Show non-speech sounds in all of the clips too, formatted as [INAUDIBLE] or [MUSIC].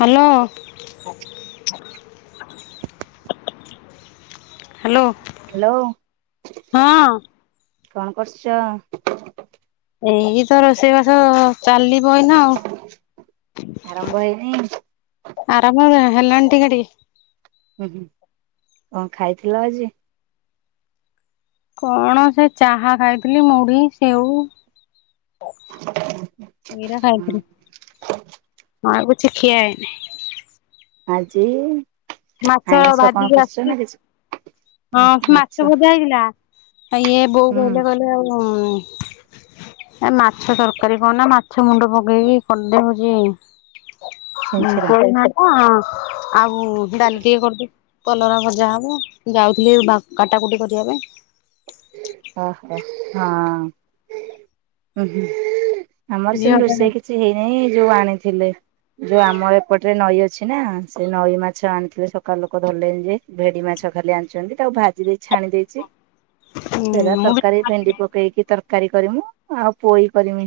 Hello. Hello hello ହଁ। କଣ କରୁଚ? ଏଇ ତ ରୋଷେଇ ବାସ ଚାଲିବ ଏଇନା ଆଉ। ଆରମ୍ଭ ହେଇନେଇ? ଆରାମ୍ବ ଲା ହେଲାଣି ଟିକେ ଟିକେ। ଉଁ ହୁଁ କଁ ଖାଇଥିଲ ଆଜି? କଣ ସେ ଚାହା ଖାଇଥିଲି ମୁଢ଼ି ସେଉ। ଏଇରା ହୁଁ ଖାଇଥିଲି ଆଉ କିଛି ଖିଆ ହେଇନେଇ। ଆଜି ମାଛ ଆଇଁଷ କଣ ଭାଜିକି କରୁଚ ଆସିଛି ନା କିଛି ହଁ ମାଛ ଭଜା ହେଇଥିଲା ଆ ଇଏ ବୋଉ ହୁଁ କହିଲେ କହିଲେ ଆଉ ଏ ମାଛ ତରକାରୀ କରନା ମାଛ ମୁଣ୍ଡ ପକେଇକି କରିଦେ ହଉଚି ଉଁ ଛେଞ୍ଚେଡା ପୋଇ ନାଡ଼ା ଆଉ ଡାଲି ଟିକେ କରିଦେ। କଲରା ଭଜା ହବ ଯାଉଥିଲି ବା କାଟାକୁଟି କରିବା ପାଇଁ। ଓହୋ ହଁ ଉଁ ହୁଁ ଆମର ସେମ୍ ଝିଅ ଟା ରୋଷେଇ କି କିଛି ହେଇ ନାଇଁ ଇଏ ଯୋଉ ଆଣିଥିଲେ ଯୋଉ ଆମର ଏପଟରେ ନଈ ଅଛି ନା ସେ ନଈ ମାଛ ଆଣିଥିଲେ ସକାଳେ ଲୋକ ଧରିଲେଣି ଯେ ଭେଦି ମାଛ ଖାଲି ଆଣିଛନ୍ତି, ତାକୁ ଭାଜି ଦେଇ ଛାଣି ଦେଇଛି ହୁଁ ସେରା ମୁଁ ବି ତରକାରୀ ଭେଣ୍ଡି ପକେଇକି ତରକାରୀ କରିମୁ ଆଉ ପୋଇ କରିମି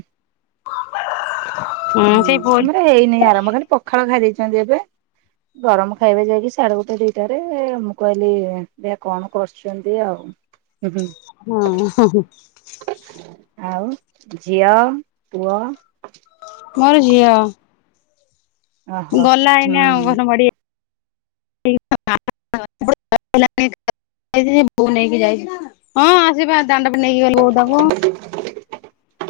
ସେଇ ହୁଁ ପୁଅ ଆମର ହେଇନାହିଁ ଆରମ୍ଭ ଖାଲି ପଖାଳ ଖାଇ ଦେଇଛନ୍ତି ଏବେ ଗରମ ଖାଇବେ ଯାଇକି ସାଡେ ଗୋଟେ ଦିଟାରେ ମୁଁ କହିଲି ଦେଖିଆ କଣ କରୁଛନ୍ତି ଆଉ ହୁଁ ହୁଁ। ହଁ ହଁ ହଁ। ଆଉ ଝିଅ ପୁଅ? ମୋର ଝିଅ ଓହୋ ଗଲା ଏଇନା ହୁଁ। ଅଙ୍ଗନୱାଡ଼ି [UNINTELLIGIBLE] ବୋଉ ନେଇକି ଯାଇଛି। ହଁ ଆଜିବା ଦାଣ୍ଡ ପଟେ ନେଇକି ଗଲେ ବୋଉ ତାକୁ।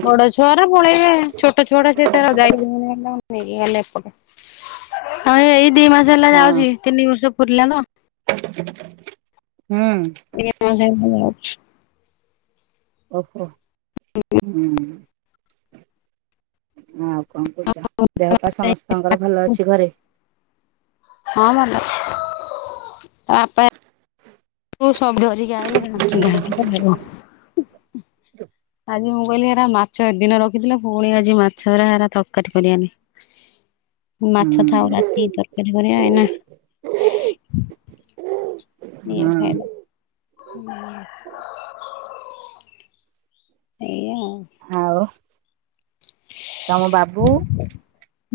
ବଡ ଛୁଆଗୁରା ପଳେଇବେ ଛୋଟ ଛୁଆଗୁଡା ସେ ତାର ଯାଇପାରିବେନି ଏଇନେ ତାଙ୍କୁ ନେଇକି ଗଲେ ଏପଟେ। ଆଉ ଏଇ ଦି ମାସେ ହେଲା ହଁ ଯାଉଛି ତିନି ବର୍ଷ ପୁରିଲା ତ! ହୁଁ। ଆଜ୍ଞା [UNINTELLIGIBLE] ମୁଁ ଯାଉଛି। ଓହୋ ହୁଁ ଆ କଣ କରୁଛ? ଦେହ ପା ସମସ୍ତଙ୍କର ଭଲ ଅଛି ଘରେ? ହଁ ଭଲ ଅଛି, ତା ବାପା ଠୁ ସବୁ ଧରିକି ଆଇଲେ [UNINTELLIGIBLE] ଆଜି ମୁଁ କହିଲି ହେରା ମାଛ ଏ ଦିନ ର ହେଇଥିଲା ଫୁଣି ଆଜି ମାଛ ହେରା ଏରା ତରକାରୀ କରିଆନି। ମାଛ ଥାଉ ହୁଁ ରାତି ତରକାରୀ କରିବା ଏଇନା କିଏ ହୁଁ ଖାଇବ? ହୁଁ ଏଇଆ ଆଉ। ଆଉ ତମ ବାବୁ?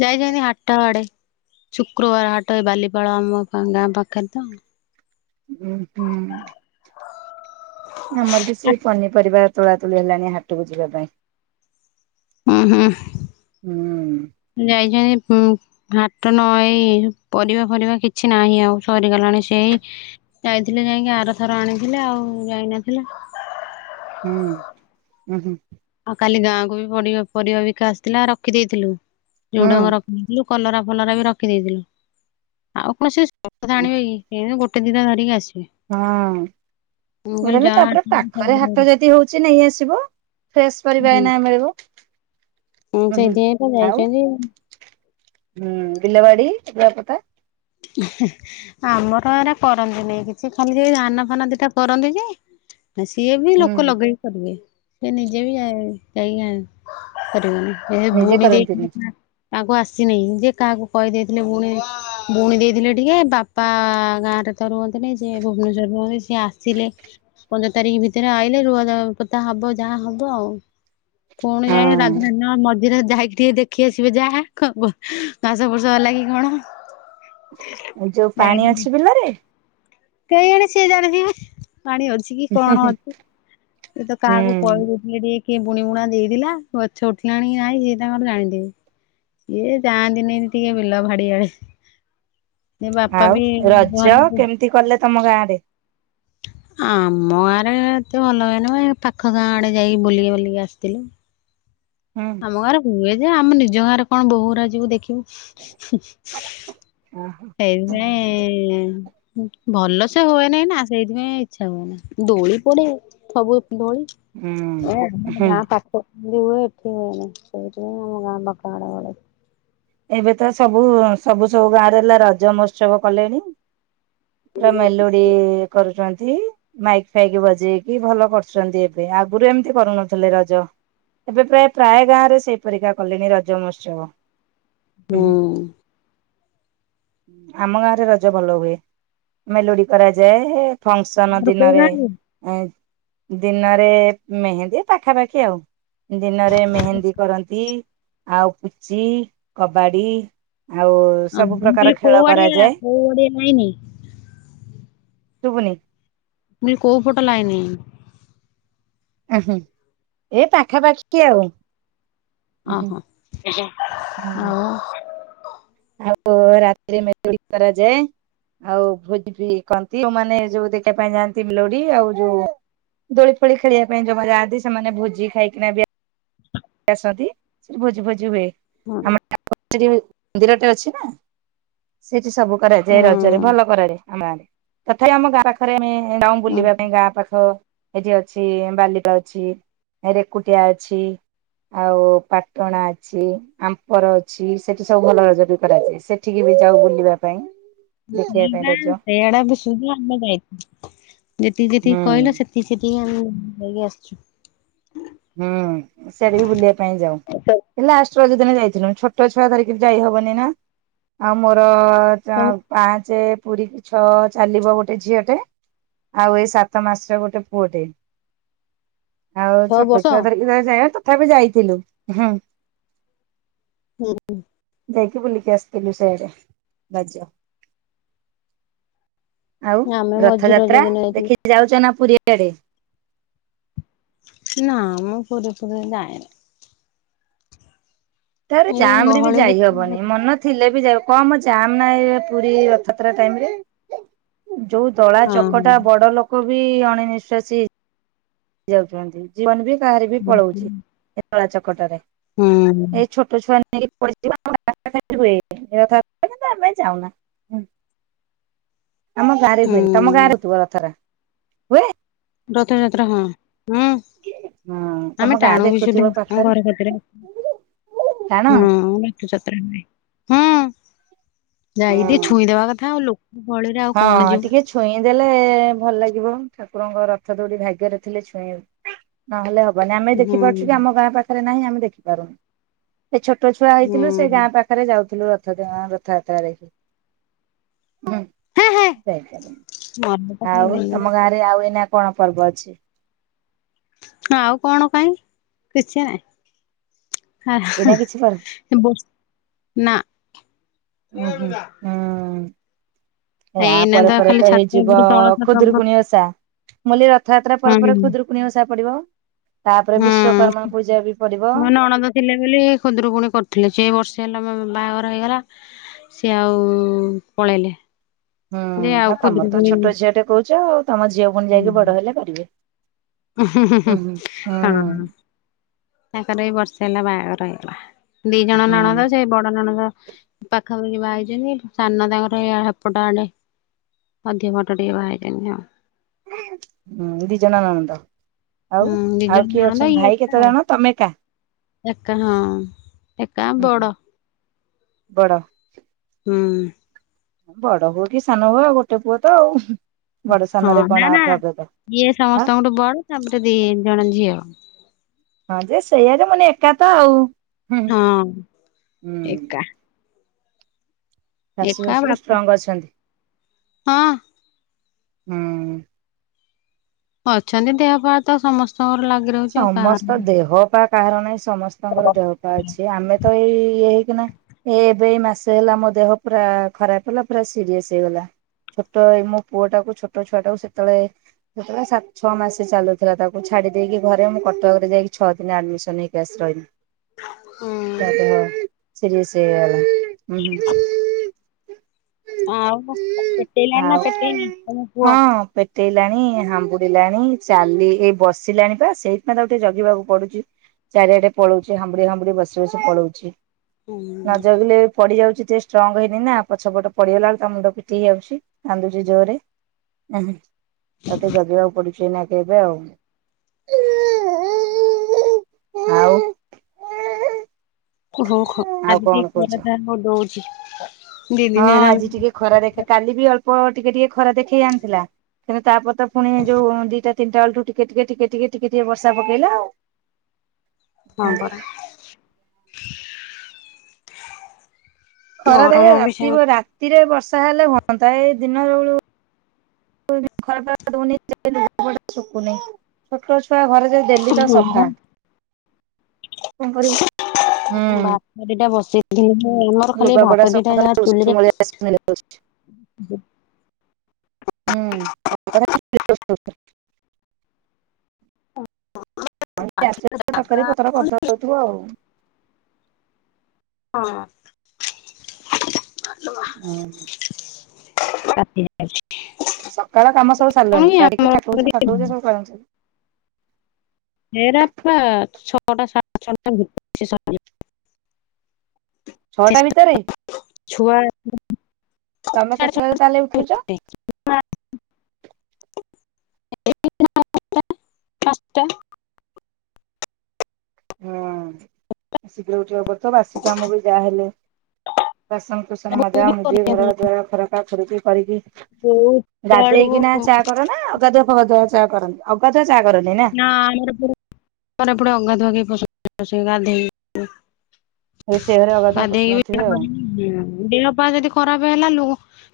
ଯାଇଛନ୍ତି ହାଠ ଆଡେ। ଶୁକ୍ରବାର ହାଟ ଏ ବାଲିପାଳ ଆମ ଗାଁ ପାଖରେ ତ! ଉଁ ହୁଁ। ଆମର ବି ସେଇ ପନିପରିବା ତୋଳା ତୁଳି ହେଲାଣିି ହାଟକୁ ଯିବା ପାଇଁ। ଉଁ ହୁଁ ହୁଁ ଯାଇଛନ୍ତି ଉଁ ହାଟ ନ ଏଇ ପରିବା ଫରିବା କିଛି ନାହିଁ ଆଉ ସରିଗଲାଣି ସେଇ ଯାଇଥିଲେ ଯାଇଁକି ଆରଥର ଆଣିଥିଲେ ଆଉ ଯାଇନଥିଲେ ହୁଁ ଉଁ ହୁଁ। ଆଉ କାଲି ଗାଁକୁ ବି ପଡ଼ିବା ପରିବା ବିକା ଆସିଥିଲା ରଖିଦେଇଥିଲୁ ଝୁଡଙ୍ଗ ର ହୁଁ ଖି ଦେଇଥିଲୁ ଆଉ କଲରା ଫଲରା ବି ରଖିଦେଇଥିଲୁ ଆଉ କଣ ସେ ସବୁ କଥା ଆଣିବେ କି? ଏଇନୁ ଗୋଟେ ଦିଟା ଧରିକି ଆସିବେ। ମୁଁ ହଁ କହିଲି ଏଇନୁ ଯା ତାପରେ ପାଖରେ ହାଟ ଯଦି ହଉଛି ନେଇ ଆସିବ। ଫ୍ରେଶ ପରିବା ଏଇନା ମିଳିବ। ହଁ ଉଁ ହୁଁ। ସେଇଥିପାଇଁ ତ ଯାଇଛନ୍ତି ଆଉ। ହୁଁ ବିଲବାଡି [UNINTELLIGIBLE] ପଟା? ହି ଆମର ଏରା କରନ୍ତିନି କିଛି ଖାଲି ସେଇ ଧାନା ଫାନା ଦିଟା କରନ୍ତି ଯେ ସିଏ ବି ହୁଁ ଲୋକ ଲଗେଇ କରିବେ ସିଏ ନିଜେ ବି ଯାଇ ଯାଇକି ଆଣ କରିବେନି ହେ ନିଜେ ବୁଣି ଦେଇକି କରନ୍ତିନି [UNINTELLIGIBLE] କାହାକୁ ଆସିନାହିଁ ଯେ କାହାକୁ କହିଦେଇଥିଲେ ବୁଣି ବୁଣି ଦେଇଥିଲେ ଟିକେ ବାପା ଗାଁ ରେ ତ ରୁହନ୍ତିନି ସିଏ ଭୁବନେଶ୍ୱରରେ ରୁହନ୍ତି ସିଏ ଆସିଲେ ପନ୍ଦର ତାରିକି ଭିତରେ ଆଇଲେ ରୁଆ ପୋତା ହବ ଯାହା ହବ ଆଉ। ପୁଣି ଯାଇ ହଁ। [UNINTELLIGIBLE] ଇରା ଯାଇକି ଟିକେ ଦେଖି ଆସିବେ ଯାହା ଘାସ ଫୁଷ ହେଲା କିି କଣ? ଯୋଉ ପାଣି ଅଛି ବିଲାରେ। କେଇଜାଣି ସେ ଜାଣିଥବେ ପାଣି ଅଛି କି କଣ ଅଛି। ସେ ତ କାହାକୁ ହୁଁ କହି ଦେଇଥିଲେ ଯେ କିଏ ବୁଣି ବୁଣା ଦେଇଥିଲା ଗଛ ଉଠିଲାଣି କି ନାଇଁ ସେଏ ତାଙ୍କର ଜାଣିଥିବେ। ଇଏ ଯାଆନ୍ତିନି ଟିକେ ବିଲ ଭାଡିଆଡେ। ଇଏ ବାପା ବି ଘରକୁ ତି କଲେ ତମ ଗାଁରେ। ଆମ ଗାଁରେ ଏତେ ଭଲ ହୁଏନି ମ ଏ ପାଖ ଗାଁ ଆଡେ ଯାଇକି ବୁଲିକି ବୁଲିକି ଆସିଥିଲୁ। ହୁଁ ଆମ ଗାଁ ରେ ହୁଏ ଯେ ଆମେ ନିଜ ଗାଁ ରେ କଣ ବୋହୂ ଉରା ଯିବୁ ଦେଖିବୁ। ଓହୋ ସେଇଥି ପାଇଁ ଭଲ ସେ ହୁଏ ନାଇଁ ନା ସେଇଥିପାଇଁ ଇଚ୍ଛା ହୁଏ ନି ଦୋଳି ପଡେ ସବୁ ଦୋଳି ଏ ହୁଁ ହୁଁ ଗାଁ ପାଖ ଯୋଉ ହୁଏ। ସେଠି ହୁଏନି ସେଇଥିପାଇଁ ଆମ ଗାଁ ପାଖ ଆଡ଼େ ବେଳେ ଏବେ ତ ସବୁ ସବୁ ସବୁ ଗାଁରେ ହେଲା ରଜ ମହୋତ୍ସବ କଲେଣି। ପୁରା ମେଲୋଡି କରୁଚନ୍ତି। ମାଇକ୍ ଫାଇକ୍ ବଜେଇକି ଭଲ କରୁଚନ୍ତି ଏବେ ଆଗରୁ ଏମିତି କରୁନଥିଲେ ରଜ। ଏବେ ପ୍ରାୟ ପ୍ରାୟ ଗାଁ ରେ ସେଇ ପରିକା କଲେଣି ରଜ ମହୋତ୍ସବ। ହୁଁ। ଆମ ଗାଁରେ ରଜ ଭଲ ହୁଏ ମେଲୋଡି କରାଯାଏ। ଫଁକ୍ସନ ତମର କୋଉ ଦିନରେ ଗାଁ କି? ଏଁ ଦିନରେ ମେହେନ୍ଦୀ ପାଖାପାଖି ଆଉ ଦିନରେ ମେହେନ୍ଦୀ କରନ୍ତି ଆଉ ପୁଚି କବାଡ଼ି। ଆଉ ମୁଁ ସବୁ ପ୍ରକାର କହିଲି କୋଉ ଖେଳ ଆଡିଆ କରାଯାଏ। କୋଉ ଆଡିଆ ଲାଇନି? ଶୁବୁନି। ମୁଁ କହିଲି ଫଟ ଲାଇନି। ଆଜ୍ଞା ଏ ପାଖାପାଖି କି ଆଉ। ହଁ ଅହୋ ଏଜ୍ଞା ଆଉ ଆଉ ରାତିରେ ମେଲୋଡି କରାଯାଏ। ଆଉ ଭୋଜି ବି କରନ୍ତି ଯେଉଁମାନେ ଯୋଉ ଦେଖିବା ପାଇଁ ଯାଆନ୍ତି ମଲୋଡି ଆଉ ଯୋଉ ଦୋଳି ଫୋଳି ଖେଳିବା ପାଇଁ ଜମା ଯାଆନ୍ତି ସେମାନେ ଭୋଜି ଖାଇକିନା ବି ଆସନ୍ତି ସେଠି ଭୋଜି ଭୋଜି ହୁଏ ହଁ ଆମର ମନ୍ଦିରଟେ ଅଛି ନା ସେଠି ସବୁ କରାଯାଏ ରଜରେ ଭଲ ହୁଁ। କରାଆଡେ ଆମଆଡେ ତଥାପି ଆମ ଗାଁ ପାଖ ଥରେ ଆମେ ଯାଉଁ ବୁଲିବା ପାଇଁ ଗାଁ ପାଖ ଏଠି ଅଛି ବାଲିପା ଅଛି ରେକୁଟିଆ ଅଛି। ଆଉ ପାଟଣା ଅଛି। ଆମ୍ପର ଅଛି ସେଠି ସବୁ ଭଲ ରଜ ବି କରାଯାଏ ସେଠିକି ବି ଯାଉ ବୁଲିବା ପାଇଁ। ଗି ଦେଖିବା ପାଇଁ ଗାଁ ରଜ ସେଆଡେ ବି [UNINTELLIGIBLE] ସୁଧା ଆମେ ଯାଇ ଯେତିକି ଯେତିକି ହୁଁ କହିଲ ସେ ସେ ସେଠି ଆମ ଯାଇକି ଆସଚୁ। ହୁଁ ସ୍ୟାଡେ ବି ବୁଲିବା ପାଇଁ ତମେ ଯାଉ। ଲାଷ୍ଟ ରଜ ଦିନ ଯାଇଥିନୁ ଛୋଟ ଛୁଆ ଧରିକିରି ଯାଇହବନି ନା ଆଉ ମୋର ଯା ହଉ ପାଞ୍ଚେ ପୁରିକି ଛଅ ଚାଲିବ ଗୋଟେ ଝିଅଟେ। ଆଉ ଏଇ ସାତ ମାସେ ଗୋଟେ ପୁଅଟେ ଆଉ ଛଅ ଛୋଟ୍ ବର୍ଷ ଇରେ ଯାଏ ତଥାପି ଯାଇଥିଲୁୁ ହୁଁ। ପୂଅ କୁ। ଯାଇକି ବୁଲିକି ଆସଥିଲୁ ସେଆଡେ ରଜ। ଆଉ ଆମେ ମଝି ରଜ ରଥଯାତ୍ରା ଦିନ ଯାଇଥିଲୁ। ଦେଖିକି ଯାଉଛ ନା ପୁରୀ ଆଡେ। ନା ମୁଁ ପୁରୀ ଫୁରି ଯାଏନି। ତାପରେ ଏଇ ଜାମରେ ବି ଗହଳିରେ ଯାଇହବନି ମନ ଥିଲେ ବି ଯାଇ କମ ଯାମ୍ ନା ଏ ପୁରୀ ରଥଯାତ୍ରା ଟାଇମିରେ। ଯୋଉ ଦଳା ହଁ ହଁ ଚକଟା ବଡ ଲୋକ ବି ଅଣେ ନିିଶ୍ଵାସୀ ହେଇ ଯାଉଚନ୍ତି ଜୀବନ ବି କାହାରି ବି ପଳୋଉଚି ଏ ଦଳା ଚକଟରେ ହୁଁ ଏଇ ଛୋ ତୁ ଛୁଆ ନେଇକି ପୁରୀ ଯିବୁ [UNINTELLIGIBLE] ହୁଏ ମୁଁ [UNINTELLIGIBLE] ଆମେ ଯାଉନା। ଆମ ଗାଁରେ ହୁଏନି ତମ ହୁଁ। ଗାଁରେ ହୋଉଥୁବ ରଥଯାତ୍ରା ହୁଏ? ରଥଯାତ୍ରା ହଁ ହୁଁ। ହଁ ତମ ଆମେ ଗାଁରେ ଟାଣୁ ବି ସୁଧା ଆମ ଘର କତିରେ। ଟାଣ? ହଁ ରଥଯାତ୍ରା ହୁଏ ହଁ ଯାଇକି ଟିକେ ଛୁଇଁଦବା କଥା ଆଉ ଲୋକ ଗହଳିରେ ଆ ହଁ ଟିକେ ଛୁ ଛୁଇଁ ଦେଲେ ଭଲ ଲାଗିବ ଠାକୁରଙ୍କ ରଥ ଦୋଉଡି ଭାଗ୍ୟରେ ଥିଲେ ଛୁଇଁ ନହେଲେ ହବନି ଆମେ ଦେଖିପାରୁଛୁ ହୁଁ। କି ଆମ ଗାଁ ପାଖରେ ନାହିଁ ଆମେ ଦେଖିପାରୁନୁ। ସେ ଛୋଟ ଛୁଆ ହେଇଥିଲୁ ସେ ହୁଁ ଗାଁ ପାଖ ପାରେ ଯାଉଥୁଲୁ ରଥଟା ରଥଯାତ୍ରା ଦେଖି ହୁଁ। ହେ ହେ ଯାଇ ପାରୁନି ମନ ତ ଖାଲି ଆଉ ତମ ବେଲୁନ ଗାଁରେ ଆଉ ଏଇନା କଣ ପର୍ବ ଅଛି? ଆଉ କଣ କାଇଁ କିଛି ନାଇଁ ହା ଏଇନା କିଛି ପର୍ବ ହେ। ବୁ ନା ଉଁ ହୁଁ। ଏ ୟା ଏଇନା ପରେ ପରେ ଖାଲି ତ ଛାତ ହେଇଯିବ ଉପରେ ତଳ ଛାତ ଉପରେ ଖୁଦୁରୁକୁଣୀ ଓଷା ମୁ କଇଲି ରଥଯାତ୍ରା ପରେ ହୁଁ ପରେ ଖୁଦୁରୁ ପୁଣି ଓଷା ପଡିବ ତାପରେ ହୁଁ ବିଶ୍ଵକର୍ମା ପୂଜା ବି ପଡିବ। ପିଲା ଥିଲି ହେଇ ବୋଲି ଖୁଦୁରୁକୁୁଣୀ କରଥିଲି ଯେ ଏ ବର୍ଷେ ହେଲା ମୋ ବାହାଘର ହେଇଗଲା। ସିଏ ଆଉ ପଳେଇଲେ। ହୁଁ ଯେ ଆଉ ହଁ ତମର ତ ଖୁଦୁରୁକୁଣୀ ଛୋଟ ଝିଅଟେ କୋହୁଚ ଆଉ ତମ ଝିଅ ଫୁଣି ଯାଇକି ବଡ ହେଲେ କରିବେ ଉହୁଁ ହୁଁ ହଁ ହୁଁ। ତାଙ୍କର ଏଇ ବର୍ଷେ ହେଲା ବାହାଘର ହେଇଗଲା ଦି ଜଣ ହୁଁ। ନଣନ୍ଦ ସେଇ ବଡ ନଣନ୍ଦ ପାଖାପାଖି ବାହା ହେଇଚନ୍ତି ସାନ ତାଙ୍କର ହେଇ ଆ ହେପଟ ଆଡେ ଅଧିକ ବାଟ ଟିକେ ବାହାହେଇଚନ୍ତି ଆଉ। ହୁଁ ଦି ଜଣ ନଣନ୍ଦ? ଆଉ ହୁଁ ଦି ଆଉ ଜଣ କିଏ ନଣନ୍ଦ ଅଛନ୍ତି ଇଏ ଭାଇ ଏକା କେତେ ଆଉ ଜଣ ତମେ ଏକା? ଏକା ହଁ ଏକା ବଡ। ବଡ଼।। ହୁଁ। ବଡ ହୁଅ କି ସାନ ହୁଏ ଆଉ ଗୋଟେ ପୁଅ ତ ଆଉ ହୁଁ ବଡ ହଁ ସାନରେ ନା କଣ ଆଉ ନା ପ୍ରଭେଦ। ଇଏ ହଁ ସମସ୍ତଙ୍କଠୁ ବଡ ତାପରେ ଦି ଜଣ ଝିଅ। ହଁ ଯେ ସେଇଆଯେ ମାନେ ଏକା ତ ଆଉ ହୁଁ। ହଁ ହୁଁ ଏକା। ଶାଶୁ ଏକା ଶ୍ୱଶୁର ବାପା ଷ୍ଟ୍ରଙ୍ଗ୍ ଅଛନ୍ତି? ହଁ। ହୁଁ। ଅଛନ୍ତି ଦେହ ପାତ ସମସ୍ତଙ୍କର ଲାଗୁ ସମସ୍ତ ଦେହ ପା କାହାର ନାହିଁ ସମସ୍ତଙ୍କର ଦେହ ପା ଅଛି। ଆମେ ତ ଏଇ ଏ ହେ କିନା ଏ ଏବେ ମାସ ହେଲା ମୋ ଦେହ ପୁରା ଖରାପ ହେଲା ପୁରା ସିରିଅସ୍ ହେଇଗଲା। ଛୋଟଇ ମୋ ପୁଅଟାକୁ ଛୋଟ ଛୁଆ ଟାକୁ ସେତେବେଳେ ସେତେବେଳେ ସାତ ଛଅ ମାସ ଚାଲୁଥିଲା ତାକୁ ଛାଡି ଦେଇକି ଘରେ ମୁଁ କଟକରେ ଯାଇକି ଛଅ ଦିନ ଆଡମିସନ ହେଇକି ଆସି ରହିଲି। ହୁଁ ତାଦେହ ସିରେସ୍ ହେଇଗଲା ଆଉ ପେଟେଇଲାଣିନା ପେଟେନି ପୁଅ? ପୋଟେଇଲାଣି ହାମ୍ବୁଡିଲାଣି ଚାଲି ଏଇ ବସିଲାଣି ପା ସେଇଥିପାଇଁ ତ ଟିକେ ଜଗିବାକୁ ପଡୁଛି ଚାରିଆଡେ ପଳଉଛି ହାମ୍ବୁଡେଇ ହାମ୍ବୁଡେଇ ବସି ବସି ପଳଉଛି। ନା ହୁଁ ଜଗିଲେ ପଡିଯାଉଛି ଜେ ଷ୍ଟ୍ରଙ୍ଗ୍ ହେଇନି ନା ପଛ ପଟ ପଡିଗଲା ବେଳେକୁ ତା ମୁଣ୍ଡ ପିଟି ହେଇଯାଉଛି କାନ୍ଦୁଛି ଜୋରରେ। ତାକୁ ଟିକେଜଗିବାକୁ ପଢୁଛି ନେଇନାକେ ଏବେ ଆଉ ଆଉ। ଓହୋ ଖୋ ଆଉ ଆଜି କଣ ଟିକେ କହୁଛ? ଖରାଟା ହଁ ଦଉଛି। ଦି ହଁ ଦିନ ହେଲା ଆଜି ଟିକେ ଖରା ଦେଖେ କାଲି ବି ଅଳ୍ ଅଳ୍ପ ଟିକେ ଟିକେ ଖରା ଦେଖେଇ ଆଣିଥିଲା ତାପରେତ ପୁଣି ଯୋଉ ଦିଟା ତିିଟା ଅଳଠୁ ଟିକେ ଟିକେ ଟିକେ ଟିକେ ଟିକେ ଟିକେ ବର୍ଷା ପକେଇଲା ଆଉ। ହଁ ପରା। ଖରା ଦେଖ ଗରମ ବି ରାତି ରାତିରେ ବର୍ଷା ହେଲେ ହୁଅନ୍ତା ଏ ଏଇ ଦିନରେଳୁ [UNINTELLIGIBLE] ଛୋଟ ଛୁଆ ଘରେ ଯେ ଢେଲି ତ ସେମିତି ସଫା। କଣ କରିବୁ ହୁଁ। [UNINTELLIGIBLE] [UNINTELLIGIBLE] ମୋର ଖାଲି ଲୁଗାପଟା ଭାତ ସବୁ ଦିଟା ଖାଲି ଯାହା ଚୁଲିରେ ଉଷୁମଳିଆ ସ୍ମେଲ ହଉଛି। ହୁଁ [UNINTELLIGIBLE] [UNINTELLIGIBLE] ହଁ ମା ଲୋ ମା। ହୁଁ ସକାଳ କାମ ସବୁ ସାରିଲାଣି ଡାଡିକି ଆମର ଠାକୁପୁଜା ଫାକୁର ପୁଜା ସବୁୁ ସ ସବ୍ ହେରାପା ଛଅଟା [UNINTELLIGIBLE] ଛଅଟା ଭିତରେ ଛୁଆ ତମେ କେତେଟାରେ ତାହେଲେ ଉଠୁଛ? [UNINTELLIGIBLE] [UNINTELLIGIBLE] [UNINTELLIGIBLE] ହଁ ଶୀଘ୍ର ଉଠିବାକୁ ପଡୁଥିବ ବାସିକାମ ବି ଯାହାହେଲେ ବାସ ବୋଉ ସନମଜା ବି ମୁଜି ଘର କରିଛନ୍ତି ଦ୍ଵାର ଖରକା ଖରକି କରିକିଣି ବୋଉ ବେଳକୁ ଗାଧେଇକିନା ଚାହା କର ନା ଅଗାଧୁଆ ଫୁଗାଧୁଆ ଚା କରନ୍ତି ଅଗାଧୁଆ ଚାହା କରନି ନା। ହଁ ଆମର ଏପଟେ ଅଗାଧୁଆ [UNINTELLIGIBLE] ସେଇ ଗାଧୋଇ ରେସେଇ ଘରେ ଅଗାଧୁଆ ପଶୁନଥିବେ ଆଉ। ହୁଁ ଦେହ ପା ଯଦି ଖରାପ ହେଲା ଲୁ